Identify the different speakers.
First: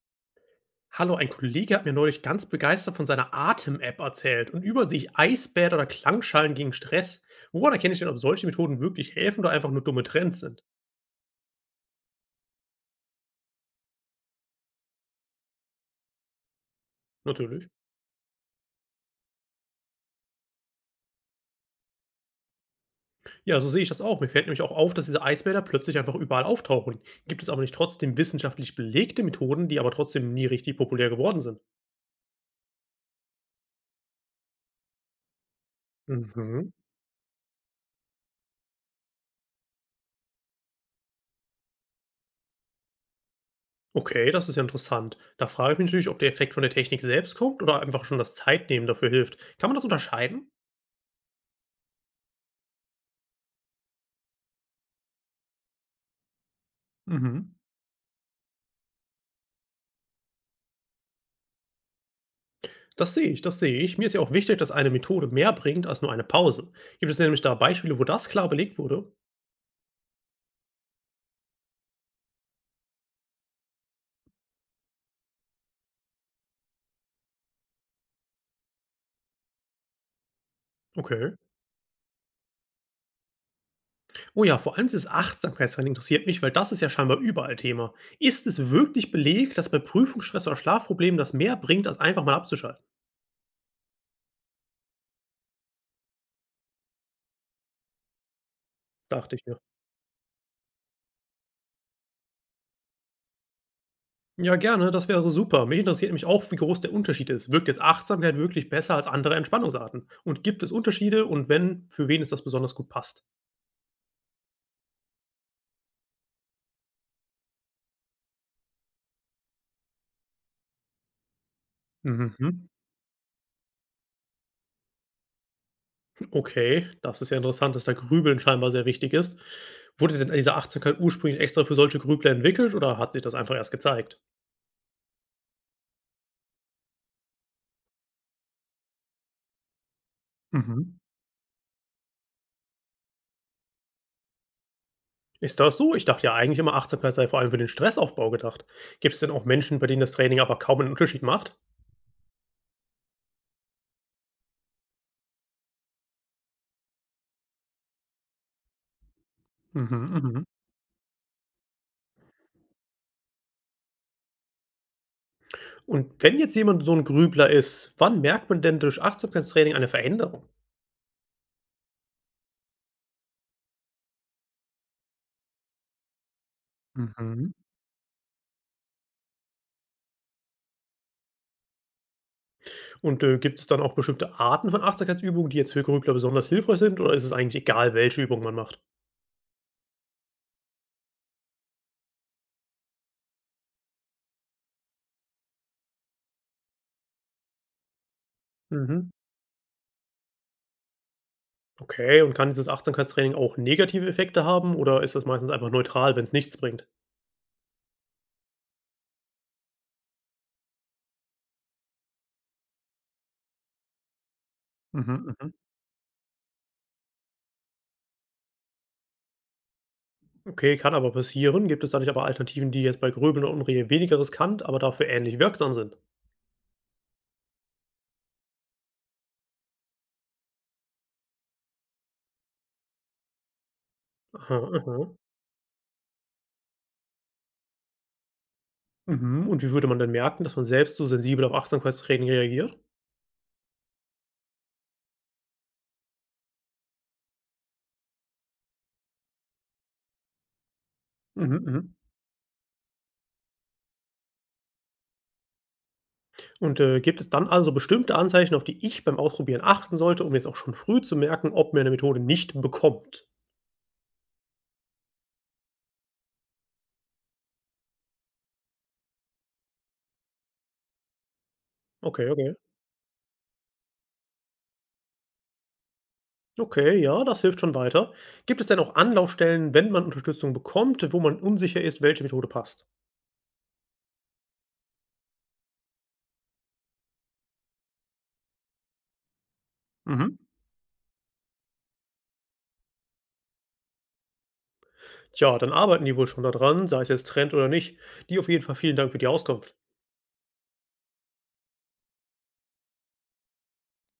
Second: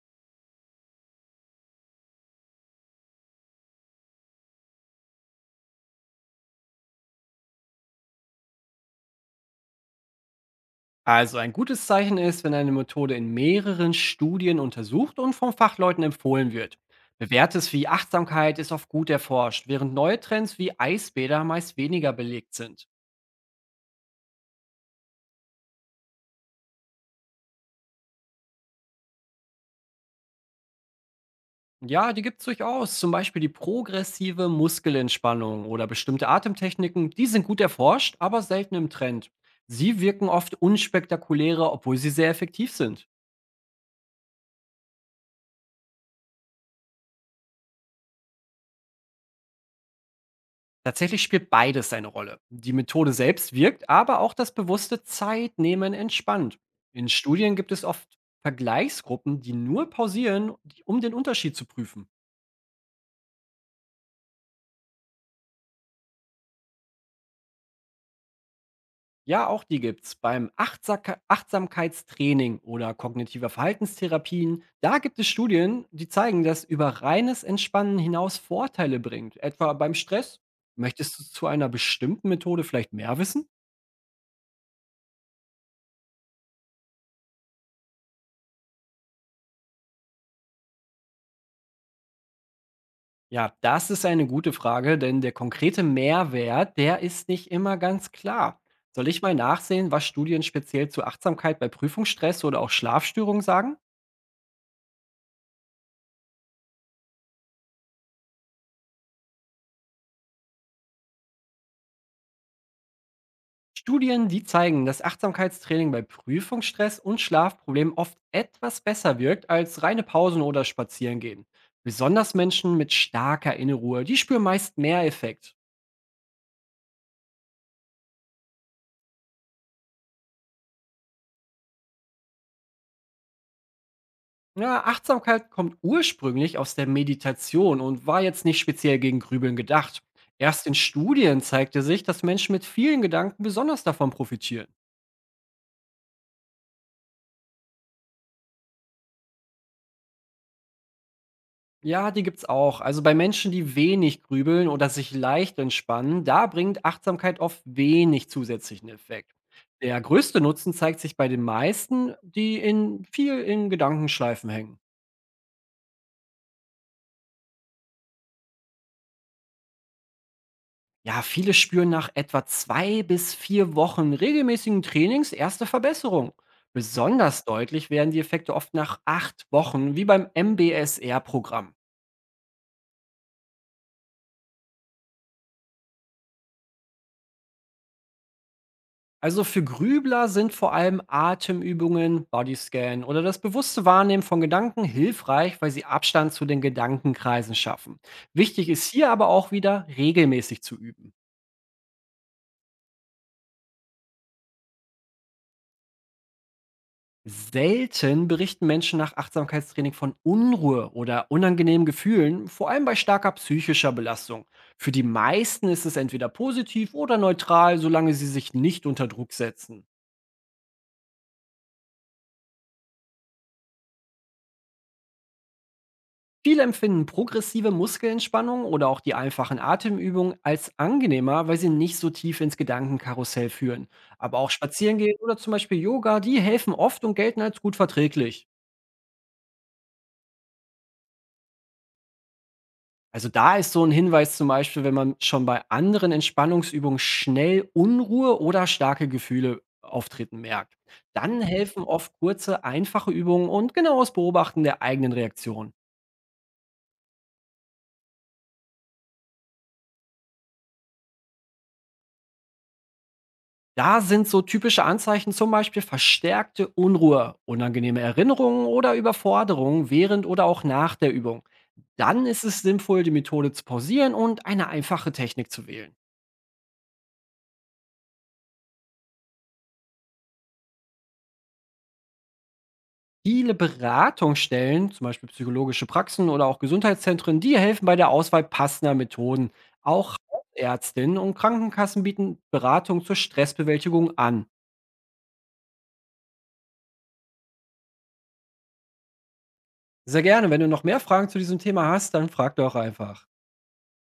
Speaker 1: Hallo, ein Kollege hat mir neulich ganz begeistert von seiner Atem-App erzählt und über sich Eisbäder oder Klangschalen gegen Stress. Woran erkenne ich denn, ob solche Methoden wirklich helfen oder einfach nur dumme Trends sind?
Speaker 2: Also ein gutes Zeichen ist, wenn eine Methode in mehreren Studien untersucht und von Fachleuten empfohlen wird.
Speaker 1: Natürlich.
Speaker 2: Bewährtes wie Achtsamkeit ist oft gut erforscht, während neue Trends wie Eisbäder meist weniger belegt sind.
Speaker 1: Ja, so sehe ich das auch. Mir fällt nämlich auch auf, dass diese Eisbäder plötzlich einfach überall auftauchen. Gibt es aber nicht trotzdem wissenschaftlich belegte Methoden, die aber trotzdem nie richtig populär geworden sind?
Speaker 2: Ja, die gibt es durchaus, zum Beispiel die progressive Muskelentspannung oder bestimmte
Speaker 1: Mhm.
Speaker 2: Atemtechniken, die sind gut erforscht, aber selten im Trend. Sie wirken oft unspektakulärer, obwohl sie sehr effektiv sind.
Speaker 1: Okay, das ist ja interessant. Da frage ich mich natürlich, ob der Effekt von der Technik selbst kommt oder einfach schon das Zeitnehmen dafür hilft. Kann man das unterscheiden?
Speaker 2: Tatsächlich spielt beides eine Rolle. Die Methode selbst wirkt, aber auch das bewusste Zeitnehmen entspannt. In Studien
Speaker 1: Mhm.
Speaker 2: gibt es oft Vergleichsgruppen, die nur pausieren, um den Unterschied zu prüfen.
Speaker 1: Das sehe ich, das sehe ich. Mir ist ja auch wichtig, dass eine Methode mehr bringt als nur eine Pause. Gibt es nämlich da Beispiele, wo das klar belegt wurde?
Speaker 2: Ja, auch die gibt's beim Achtsamkeitstraining oder kognitiver Verhaltenstherapien. Da gibt es Studien, die zeigen, dass über reines Entspannen hinaus Vorteile bringt, etwa beim Stress. Möchtest du
Speaker 1: Okay.
Speaker 2: zu einer bestimmten Methode vielleicht mehr wissen?
Speaker 1: Oh ja, vor allem dieses Achtsamkeitstraining interessiert mich, weil das ist ja scheinbar überall Thema. Ist es wirklich belegt, dass bei Prüfungsstress oder Schlafproblemen das mehr bringt, als einfach mal abzuschalten?
Speaker 2: Ja, das ist eine gute Frage, denn der konkrete Mehrwert, der ist nicht immer ganz klar. Soll ich mal
Speaker 1: Dachte ich mir.
Speaker 2: nachsehen, was Studien speziell zu Achtsamkeit bei Prüfungsstress oder auch Schlafstörungen sagen?
Speaker 1: Ja, gerne, das wäre super. Mich interessiert mich auch, wie groß der Unterschied ist. Wirkt jetzt Achtsamkeit wirklich besser als andere Entspannungsarten? Und gibt es Unterschiede und wenn, für wen es das besonders gut passt?
Speaker 2: Studien, die zeigen, dass Achtsamkeitstraining bei Prüfungsstress und Schlafproblemen oft etwas besser wirkt als reine Pausen oder Spazierengehen. Besonders
Speaker 1: Mhm.
Speaker 2: Menschen mit starker Innenruhe, die spüren meist mehr Effekt.
Speaker 1: Okay, das ist ja interessant, dass da Grübeln scheinbar sehr wichtig ist. Wurde denn diese Achtsamkeit ursprünglich extra für solche Grübler entwickelt oder hat sich das einfach erst gezeigt?
Speaker 2: Ja, Achtsamkeit kommt ursprünglich aus der Meditation und war jetzt nicht speziell gegen Grübeln gedacht. Erst in
Speaker 1: Mhm.
Speaker 2: Studien zeigte sich, dass Menschen mit vielen Gedanken besonders davon profitieren.
Speaker 1: Ist das so? Ich dachte ja eigentlich immer, Achtsamkeit sei vor allem für den Stressaufbau gedacht. Gibt es denn auch Menschen, bei denen das Training aber kaum einen Unterschied macht?
Speaker 2: Ja, die gibt's auch. Also bei Menschen, die wenig grübeln oder sich leicht entspannen, da bringt Achtsamkeit oft wenig zusätzlichen Effekt.
Speaker 1: Mhm,
Speaker 2: Der größte
Speaker 1: mhm.
Speaker 2: Nutzen zeigt sich bei den meisten, die in viel in Gedankenschleifen hängen.
Speaker 1: Und wenn jetzt jemand so ein Grübler ist, wann merkt man denn durch Achtsamkeitstraining eine Veränderung?
Speaker 2: Ja, viele spüren nach etwa 2 bis 4 Wochen regelmäßigen Trainings erste Verbesserung. Besonders
Speaker 1: Mhm.
Speaker 2: deutlich werden die Effekte oft nach 8 Wochen, wie beim MBSR-Programm.
Speaker 1: Gibt es dann auch bestimmte Arten von Achtsamkeitsübungen, die jetzt für Grübler besonders hilfreich sind oder ist es eigentlich egal, welche Übung man macht?
Speaker 2: Also für Grübler sind vor allem Atemübungen, Bodyscan oder das bewusste Wahrnehmen von Gedanken hilfreich, weil sie Abstand zu den Gedankenkreisen schaffen. Wichtig ist
Speaker 1: Mhm.
Speaker 2: hier aber auch wieder regelmäßig zu üben.
Speaker 1: Okay, und kann dieses Achtsamkeitstraining auch negative Effekte haben oder ist das meistens einfach neutral, wenn es nichts bringt?
Speaker 2: Selten berichten Menschen nach Achtsamkeitstraining von Unruhe oder unangenehmen Gefühlen, vor allem bei starker psychischer Belastung. Für die
Speaker 1: Mhm, mhm.
Speaker 2: meisten ist es entweder positiv oder neutral, solange sie sich nicht unter Druck setzen.
Speaker 1: Okay, kann aber passieren. Gibt es da nicht aber Alternativen, die jetzt bei Gröbeln und Unruhe weniger riskant, aber dafür ähnlich wirksam sind?
Speaker 2: Viele empfinden progressive Muskelentspannung oder auch die einfachen Atemübungen als angenehmer, weil sie nicht so tief ins Gedankenkarussell führen. Aber auch
Speaker 1: Aha, aha.
Speaker 2: Spazierengehen oder zum Beispiel Yoga, die helfen oft und gelten als gut verträglich.
Speaker 1: Mhm, und wie würde man denn merken, dass man selbst so sensibel auf Achtsamkeitstraining reagiert?
Speaker 2: Also da ist so ein Hinweis zum Beispiel, wenn man schon bei anderen Entspannungsübungen schnell Unruhe oder starke Gefühle auftreten merkt. Dann
Speaker 1: Mhm,
Speaker 2: helfen
Speaker 1: mhm.
Speaker 2: oft kurze, einfache Übungen und genaues Beobachten der eigenen Reaktion.
Speaker 1: Gibt es dann also bestimmte Anzeichen, auf die ich beim Ausprobieren achten sollte, um jetzt auch schon früh zu merken, ob mir eine Methode nicht bekommt?
Speaker 2: Da sind so typische Anzeichen zum Beispiel verstärkte Unruhe, unangenehme Erinnerungen oder Überforderung während oder auch nach der Übung.
Speaker 1: Okay,
Speaker 2: Dann ist
Speaker 1: okay.
Speaker 2: es sinnvoll, die Methode zu pausieren und eine einfache Technik zu wählen.
Speaker 1: Okay, ja, das hilft schon weiter. Gibt es denn auch Anlaufstellen, wenn man Unterstützung bekommt, wo man unsicher ist, welche Methode passt?
Speaker 2: Viele Beratungsstellen, zum Beispiel psychologische Praxen oder auch Gesundheitszentren, die helfen bei der Auswahl passender Methoden. Auch
Speaker 1: Mhm.
Speaker 2: Ärztinnen und Krankenkassen bieten Beratung zur Stressbewältigung an.
Speaker 1: Tja, dann arbeiten die wohl schon daran, sei es jetzt Trend oder nicht. Die auf jeden Fall vielen Dank für die Auskunft.
Speaker 2: Sehr gerne. Wenn du noch mehr Fragen zu diesem Thema hast, dann frag doch einfach.